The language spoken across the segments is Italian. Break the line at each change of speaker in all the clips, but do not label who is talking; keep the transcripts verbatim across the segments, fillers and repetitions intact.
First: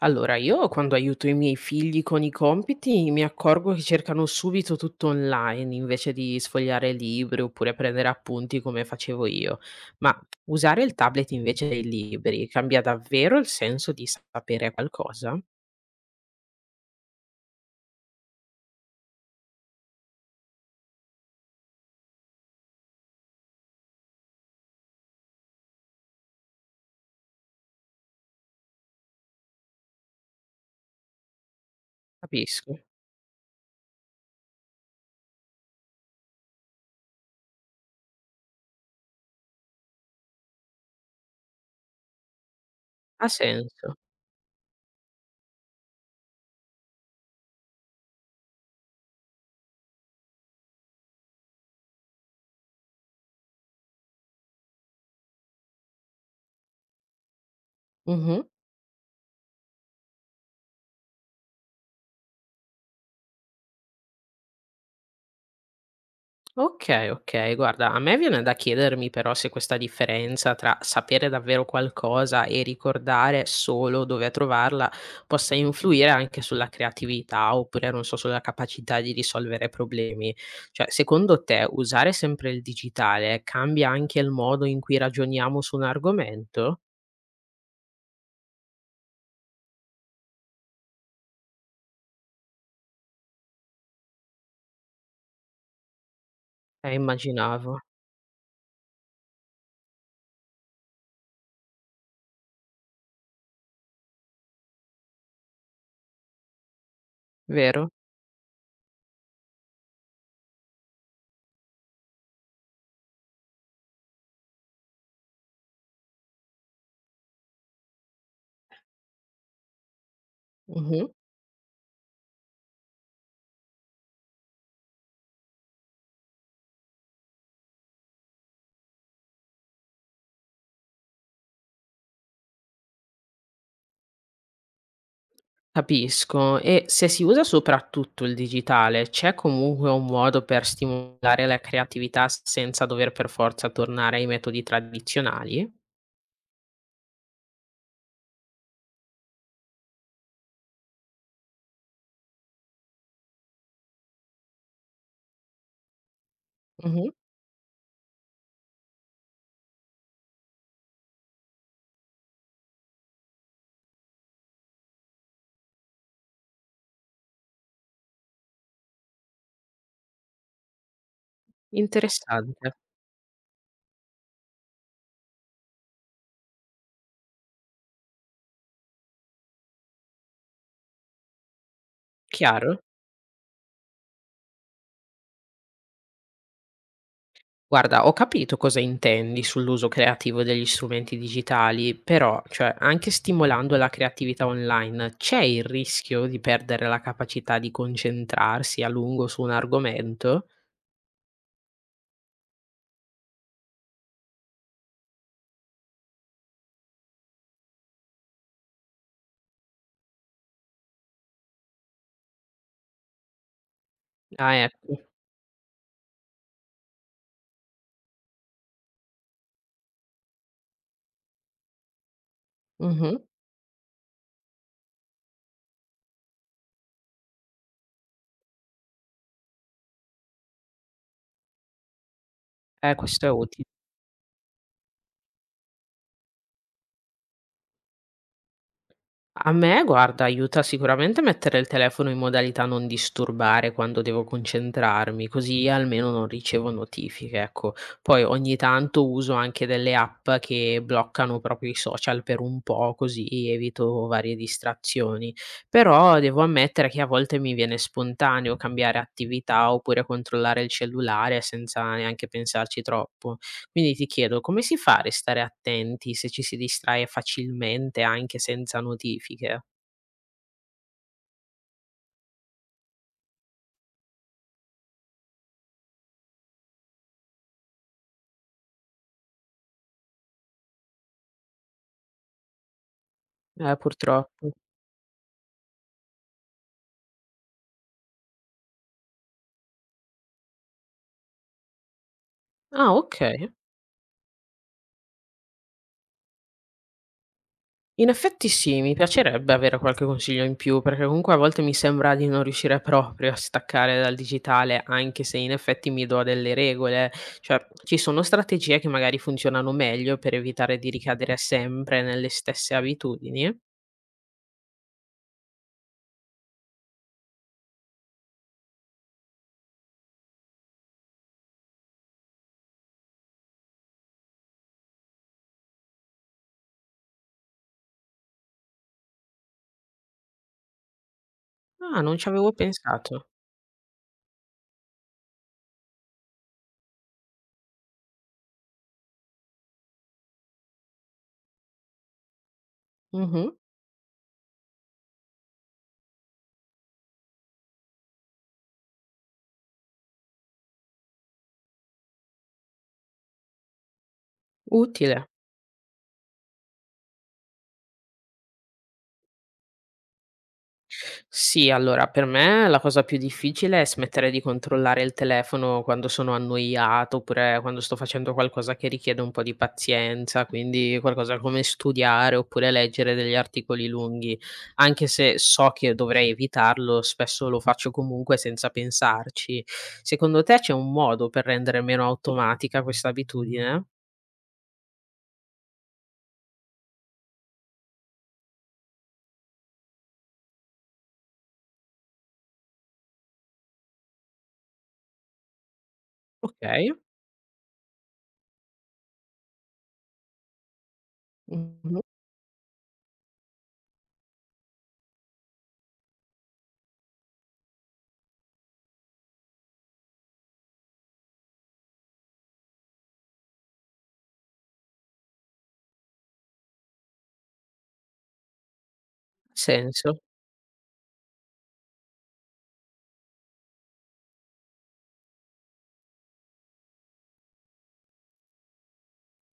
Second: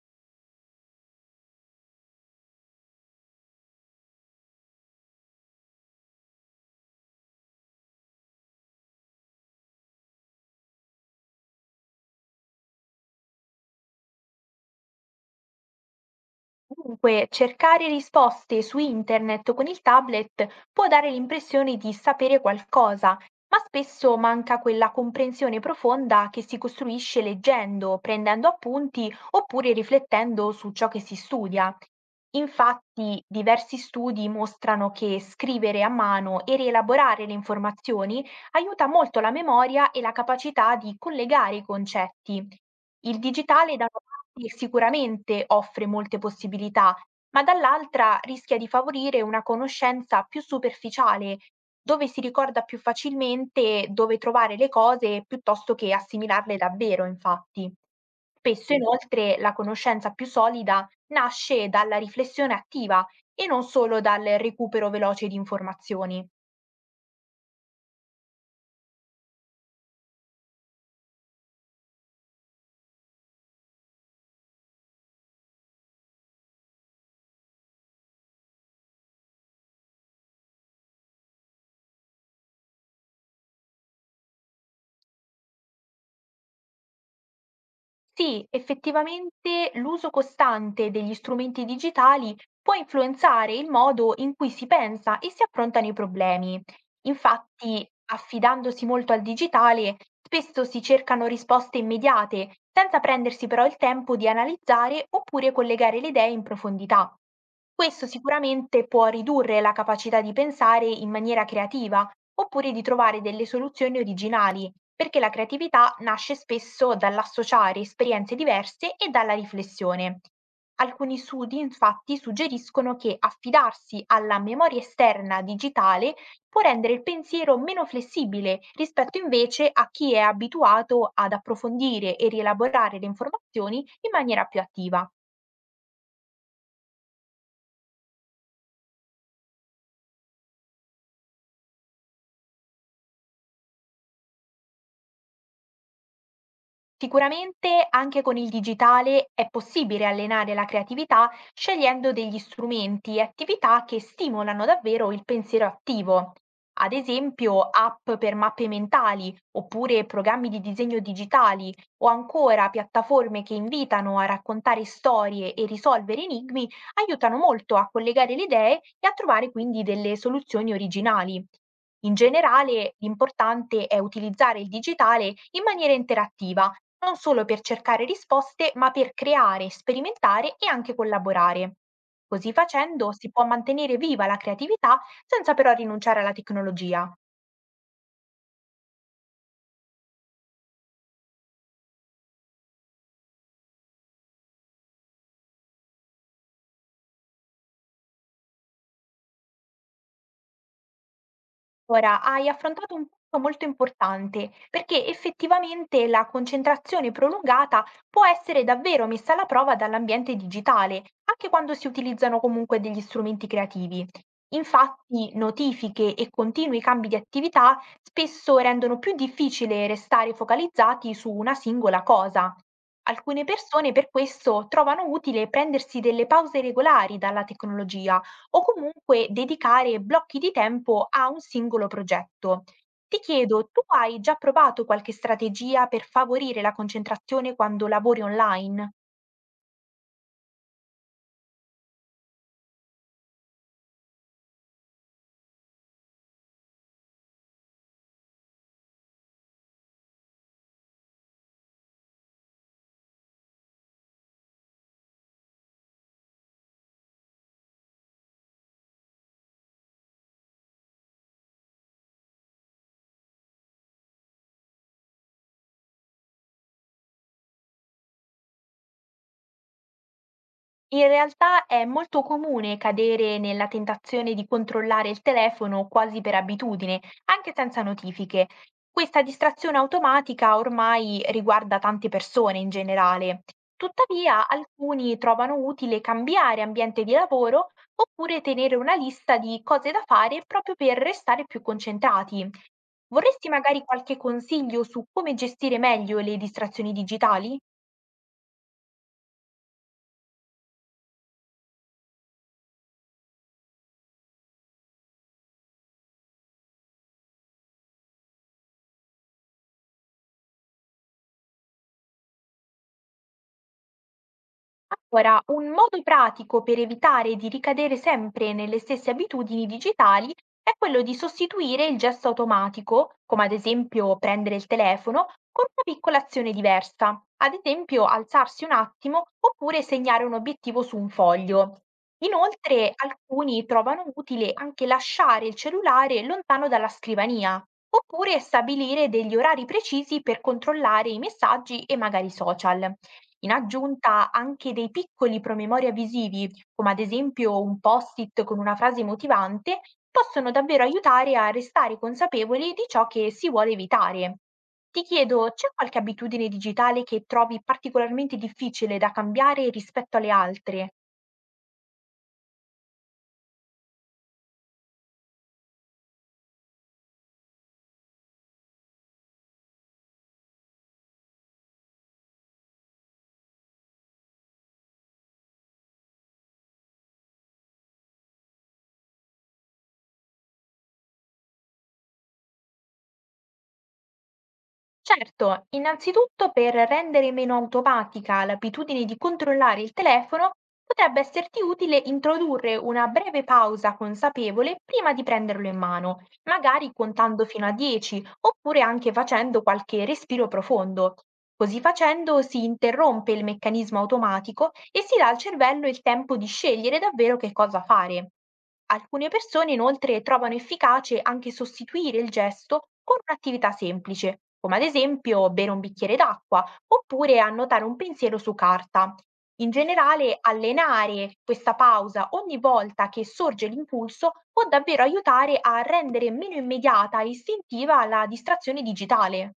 Allora, io quando aiuto i miei figli con i compiti mi accorgo che cercano subito tutto online invece di sfogliare libri oppure prendere appunti come facevo io. Ma usare il tablet invece dei libri cambia davvero il senso di sapere qualcosa?
Dunque, cercare risposte su internet con il tablet può dare l'impressione di sapere qualcosa, ma spesso manca quella comprensione profonda che si costruisce leggendo, prendendo appunti oppure riflettendo su ciò che si studia.
Capisco.
Infatti, diversi studi mostrano che scrivere a mano e rielaborare le informazioni aiuta molto la memoria e la capacità di collegare i concetti. Il
Ha
digitale da
senso.
una parte sicuramente offre molte possibilità, ma dall'altra rischia di favorire una conoscenza più superficiale, dove si ricorda più facilmente dove trovare le cose piuttosto che assimilarle davvero, infatti. Spesso inoltre la conoscenza più solida nasce dalla riflessione attiva e non solo dal recupero veloce di informazioni.
Okay, okay. Guarda, a me viene da chiedermi però se questa differenza tra sapere davvero qualcosa e ricordare solo dove trovarla possa influire anche sulla creatività oppure, non so, sulla capacità di risolvere problemi. Cioè, secondo te usare sempre il digitale cambia anche il modo in cui ragioniamo su un argomento?
Sì, effettivamente l'uso costante degli strumenti digitali può influenzare il modo in cui si pensa e si affrontano i problemi.
Eh, immaginavo,
Infatti, affidandosi molto al digitale, spesso si cercano risposte immediate, senza prendersi però il tempo di analizzare oppure collegare le idee in profondità.
vero?
Questo sicuramente può ridurre la capacità di pensare in maniera creativa, oppure di trovare delle soluzioni originali, perché la creatività nasce spesso dall'associare esperienze diverse e dalla riflessione.
Mh-mh.
Alcuni studi infatti suggeriscono che affidarsi alla memoria esterna digitale può rendere il pensiero meno flessibile rispetto invece a chi è abituato ad approfondire e rielaborare le informazioni in maniera più attiva.
Capisco. E se si usa soprattutto il digitale, c'è comunque un modo per stimolare la creatività senza dover per forza tornare ai metodi tradizionali?
Sicuramente anche con il digitale è possibile allenare la creatività scegliendo degli strumenti e attività che stimolano davvero il pensiero attivo. Ad
Mh-mh.
esempio app per mappe mentali oppure programmi di disegno digitali o ancora piattaforme che invitano a raccontare storie e risolvere enigmi aiutano molto a collegare le idee e a trovare quindi delle soluzioni originali. In
Interessante.
generale l'importante è utilizzare il digitale in maniera interattiva, non solo per cercare risposte, ma per creare, sperimentare e anche collaborare. Così
Chiaro?
facendo si può mantenere viva la creatività senza però rinunciare alla tecnologia.
Guarda, ho capito cosa intendi sull'uso creativo degli strumenti digitali, però, cioè, anche stimolando la creatività online, c'è il rischio di perdere la capacità di concentrarsi a lungo su un argomento?
Ora, hai affrontato un punto molto importante, perché effettivamente la concentrazione prolungata può essere davvero messa alla prova dall'ambiente digitale, anche quando si utilizzano comunque degli strumenti creativi.
Ah, ecco.
Infatti, notifiche e continui cambi di attività spesso rendono più difficile restare focalizzati su una singola cosa.
Mh-mh.
Alcune persone per questo trovano utile prendersi delle pause regolari dalla tecnologia o comunque dedicare blocchi di tempo a un singolo progetto.
Eh,
Ti
questo è uti
chiedo, tu hai già provato qualche strategia per favorire la concentrazione quando lavori online?
A me, guarda, aiuta sicuramente mettere il telefono in modalità non disturbare quando devo concentrarmi, così almeno non ricevo notifiche, ecco. Poi ogni tanto uso anche delle app che bloccano proprio i social per un po', così evito varie distrazioni. Però devo ammettere che a volte mi viene spontaneo cambiare attività oppure controllare il cellulare senza neanche pensarci troppo. Quindi ti chiedo, come si fa a restare attenti se ci si distrae facilmente anche senza notifiche?
In realtà è molto comune cadere nella tentazione di controllare il telefono quasi per abitudine, anche senza notifiche. Questa distrazione automatica ormai riguarda tante persone in generale.
Eh,
Tuttavia,
purtroppo.
alcuni trovano utile cambiare ambiente di lavoro oppure tenere una lista di cose da fare proprio per restare più concentrati.
Ah, okay.
Vorresti magari qualche consiglio su come gestire meglio le distrazioni digitali?
In effetti sì, mi piacerebbe avere qualche consiglio in più, perché comunque a volte mi sembra di non riuscire proprio a staccare dal digitale, anche se in effetti mi do delle regole. Cioè, ci sono strategie che magari funzionano meglio per evitare di ricadere sempre nelle stesse abitudini?
Allora, un modo pratico per evitare di ricadere sempre nelle stesse abitudini digitali è quello di sostituire il gesto automatico, come ad esempio prendere il telefono, con una piccola azione diversa, ad esempio alzarsi un attimo oppure segnare un obiettivo su un foglio.
Ah, non ci avevo
Inoltre,
pensato.
alcuni trovano utile anche lasciare il cellulare lontano dalla scrivania, oppure stabilire degli orari precisi per controllare i messaggi e magari i social.
Mh-mh.
In aggiunta, anche dei piccoli promemoria visivi, come ad esempio un post-it con una frase motivante, possono davvero aiutare a restare consapevoli di ciò che si vuole evitare. Ti
Utile.
chiedo, c'è qualche abitudine digitale che trovi particolarmente difficile da cambiare rispetto alle altre?
Sì, allora per me la cosa più difficile è smettere di controllare il telefono quando sono annoiato, oppure quando sto facendo qualcosa che richiede un po' di pazienza, quindi qualcosa come studiare oppure leggere degli articoli lunghi. Anche se so che dovrei evitarlo, spesso lo faccio comunque senza pensarci. Secondo te c'è un modo per rendere meno automatica questa abitudine?
Certo, innanzitutto per rendere meno automatica l'abitudine di controllare il telefono, potrebbe esserti utile introdurre una breve pausa consapevole prima di prenderlo in mano,
Okay,
magari contando fino a dieci oppure anche facendo qualche respiro profondo. Così
mh-mh, ha
facendo si interrompe il meccanismo automatico e si dà al cervello il tempo di scegliere davvero che cosa fare. Alcune persone inoltre trovano efficace anche sostituire il gesto con un'attività semplice, come ad esempio bere un bicchiere d'acqua oppure annotare un pensiero su carta. In
senso.
generale, allenare questa pausa ogni volta che sorge l'impulso può davvero aiutare a rendere meno immediata e istintiva la distrazione digitale.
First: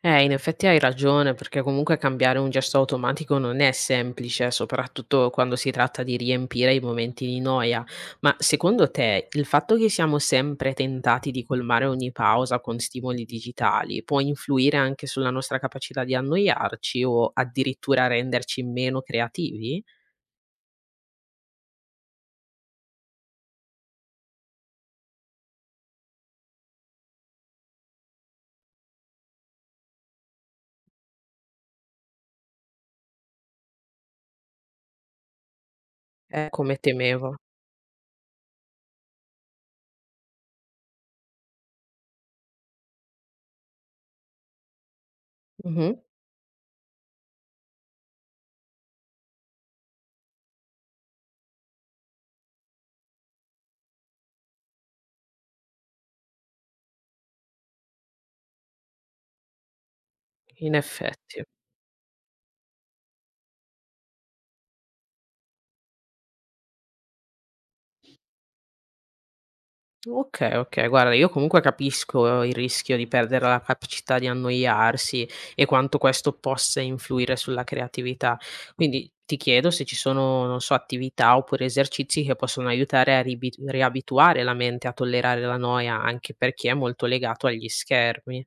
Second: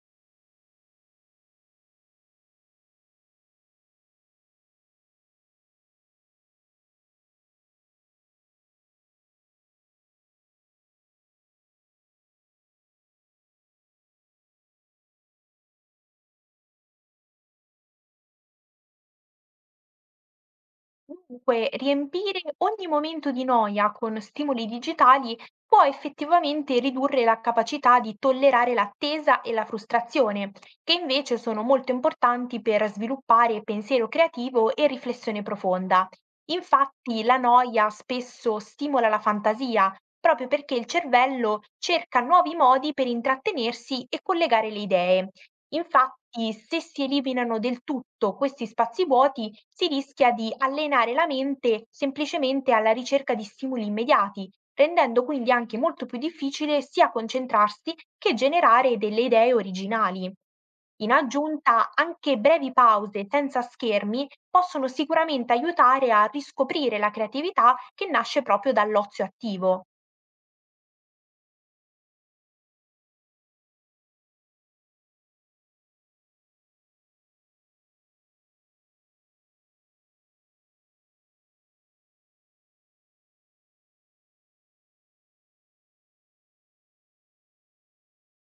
Eh, in effetti hai ragione, perché comunque cambiare un gesto automatico non è semplice, soprattutto quando si tratta di riempire i momenti di noia. Ma secondo te il fatto che siamo sempre tentati di colmare ogni pausa con stimoli digitali può influire anche sulla nostra capacità di annoiarci o addirittura renderci meno creativi?
Dunque, riempire ogni momento di noia con stimoli digitali può effettivamente ridurre la capacità di tollerare l'attesa e la frustrazione, che invece sono molto importanti per sviluppare pensiero creativo e riflessione profonda.
Eh, come
Infatti,
temevo.
la noia spesso stimola la fantasia, proprio perché il cervello cerca nuovi modi per intrattenersi e collegare le idee.
Mhm,
Infatti, se si eliminano del tutto questi spazi vuoti, si rischia di allenare la mente semplicemente alla ricerca di stimoli immediati, rendendo quindi anche molto più difficile sia concentrarsi che generare delle idee originali.
in
In
effetti.
aggiunta, anche brevi pause senza schermi possono sicuramente aiutare a riscoprire la creatività che nasce proprio dall'ozio attivo.
Okay, okay. Guarda, io comunque capisco il rischio di perdere la capacità di annoiarsi e quanto questo possa influire sulla creatività. Quindi ti chiedo se ci sono, non so, attività oppure esercizi che possono aiutare a ribi riabituare la mente a tollerare la noia, anche per chi è molto legato agli schermi.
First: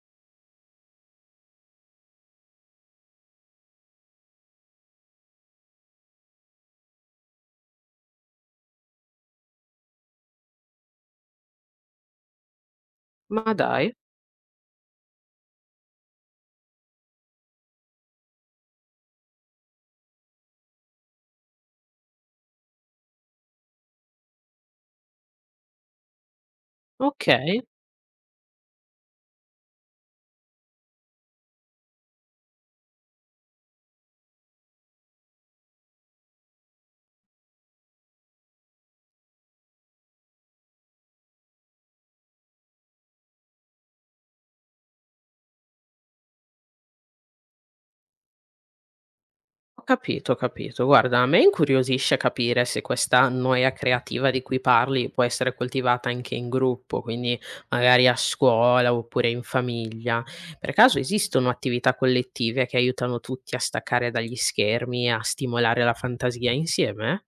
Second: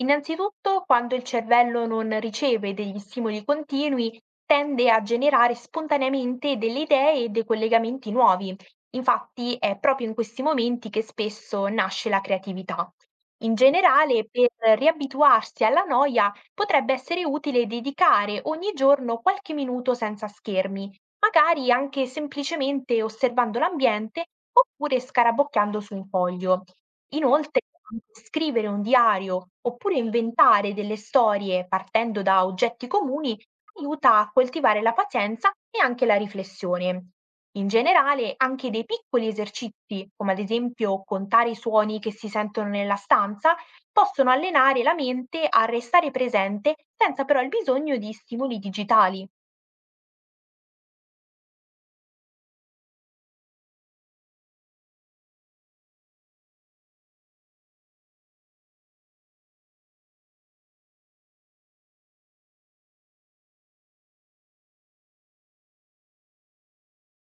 Innanzitutto, quando il cervello non riceve degli stimoli continui, tende a generare spontaneamente delle idee e dei collegamenti nuovi. Infatti, è proprio in questi momenti che spesso nasce la creatività.
Ma
In
dai,
generale, per riabituarsi alla noia potrebbe essere utile dedicare ogni giorno qualche minuto senza schermi, magari anche semplicemente osservando l'ambiente oppure scarabocchiando su un foglio. Inoltre,
okay.
anche scrivere un diario oppure inventare delle storie partendo da oggetti comuni aiuta a coltivare la pazienza e anche la riflessione. In generale, anche dei piccoli esercizi, come ad esempio contare i suoni che si sentono nella stanza, possono allenare la mente a restare presente senza però il bisogno di stimoli digitali.
Ho capito, ho capito. Guarda, a me incuriosisce capire se questa noia creativa di cui parli può essere coltivata anche in gruppo, quindi magari a scuola oppure in famiglia. Per caso esistono attività collettive che aiutano tutti a staccare dagli schermi e a stimolare la fantasia insieme?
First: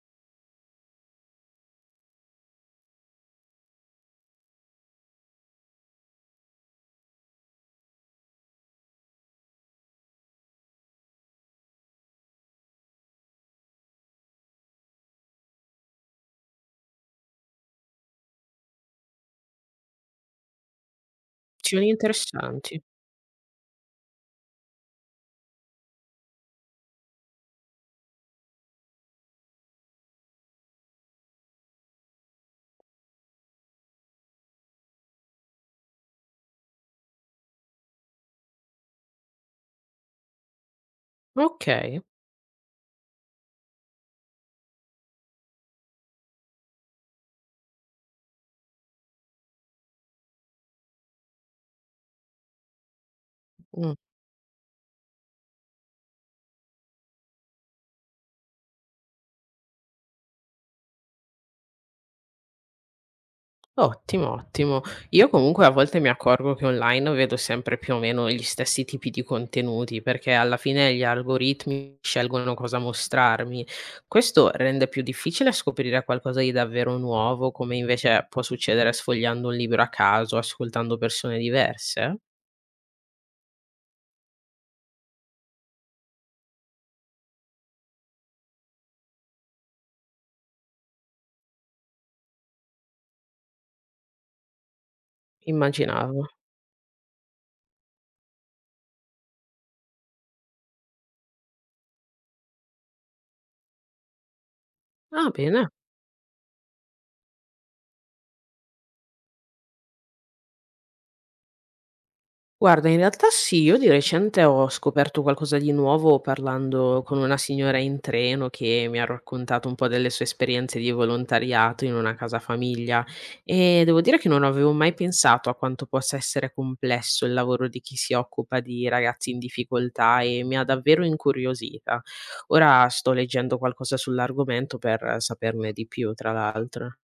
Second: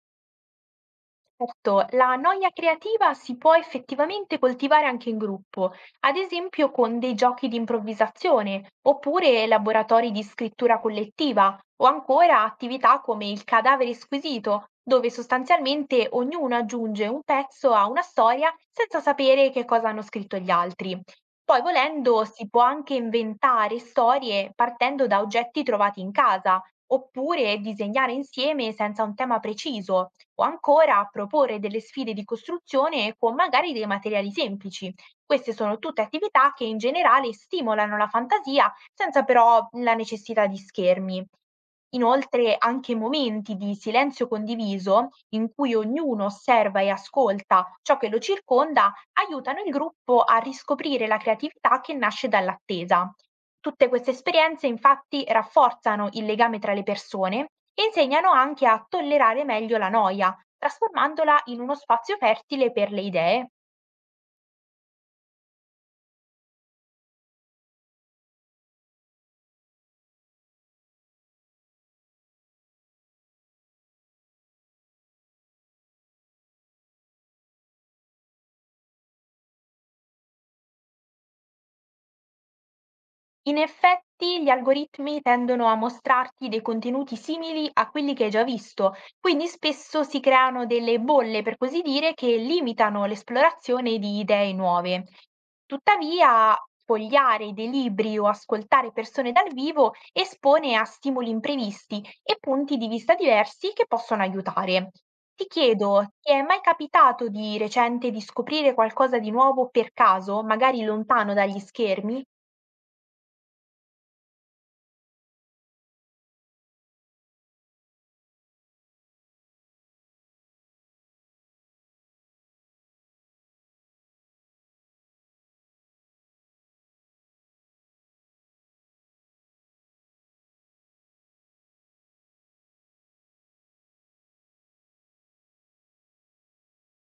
Certo, la noia creativa si può effettivamente coltivare anche in gruppo, ad esempio con dei giochi di improvvisazione, oppure laboratori di scrittura collettiva, o ancora attività come il cadavere squisito, dove sostanzialmente ognuno aggiunge un pezzo a una storia senza sapere che cosa hanno scritto gli altri. Poi,
Azioni
volendo, si può
interessanti.
anche inventare storie partendo da oggetti trovati in casa, oppure disegnare insieme senza un tema preciso o ancora proporre delle sfide di costruzione con magari dei materiali semplici. Queste sono tutte attività che in generale stimolano la fantasia senza però la necessità di schermi.
Ok.
Inoltre anche momenti di silenzio condiviso in cui ognuno osserva e ascolta ciò che lo circonda aiutano il gruppo a riscoprire la creatività che nasce dall'attesa. Tutte
Mm.
queste esperienze infatti rafforzano il legame tra le persone e insegnano anche a tollerare meglio la noia, trasformandola in uno spazio fertile per le idee.
Ottimo, ottimo. Io comunque a volte mi accorgo che online vedo sempre più o meno gli stessi tipi di contenuti, perché alla fine gli algoritmi scelgono cosa mostrarmi. Questo rende più difficile scoprire qualcosa di davvero nuovo, come invece può succedere sfogliando un libro a caso, ascoltando persone diverse?
In effetti, gli algoritmi tendono a mostrarti dei contenuti simili a quelli che hai già visto, quindi spesso si creano delle bolle, per così dire, che limitano l'esplorazione di idee nuove.
Immaginavo.
Tuttavia, fogliare dei libri o ascoltare persone dal vivo espone a stimoli imprevisti e punti di vista diversi che possono aiutare.
Ah,
Ti
bene.
chiedo, ti è mai capitato di recente di scoprire qualcosa di nuovo per caso, magari lontano dagli schermi?
Guarda, in realtà sì, io di recente ho scoperto qualcosa di nuovo parlando con una signora in treno che mi ha raccontato un po' delle sue esperienze di volontariato in una casa famiglia e devo dire che non avevo mai pensato a quanto possa essere complesso il lavoro di chi si occupa di ragazzi in difficoltà e mi ha davvero incuriosita. Ora sto leggendo qualcosa sull'argomento per saperne di più, tra l'altro.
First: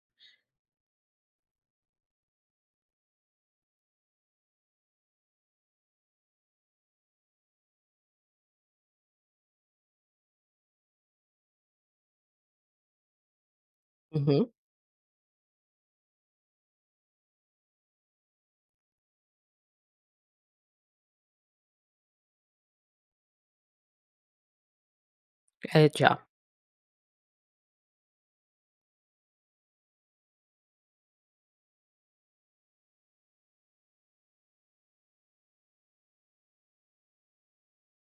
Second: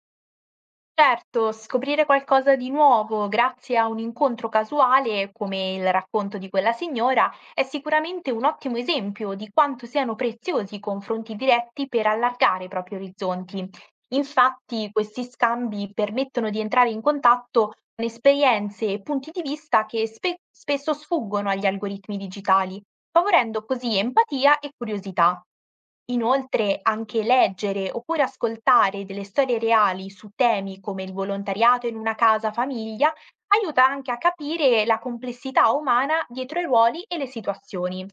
Certo, scoprire qualcosa di nuovo grazie a un incontro casuale, come il racconto di quella signora, è sicuramente un ottimo esempio di quanto siano preziosi i confronti diretti per allargare i propri orizzonti.
Mhm.
Infatti, questi scambi permettono di entrare in contatto con esperienze e punti di vista che spe- spesso sfuggono agli algoritmi digitali, favorendo così empatia e curiosità.
Eh già.
Inoltre, anche leggere oppure ascoltare delle storie reali su temi come il volontariato in una casa famiglia aiuta anche a capire la complessità umana dietro i ruoli e le situazioni.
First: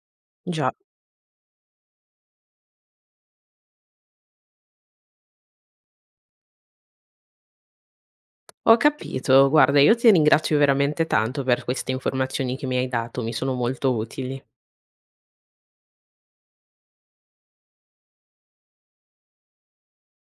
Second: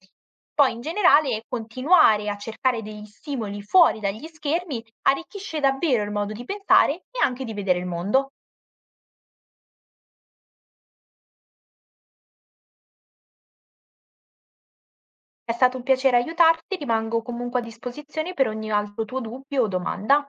Già.
Poi, in generale, continuare a cercare degli stimoli fuori dagli schermi arricchisce davvero il modo di pensare e anche di vedere il mondo.
Ho capito, guarda, io ti ringrazio veramente tanto per queste informazioni che mi hai dato, mi sono molto utili.
È stato un piacere aiutarti, rimango comunque a disposizione per ogni altro tuo dubbio o domanda.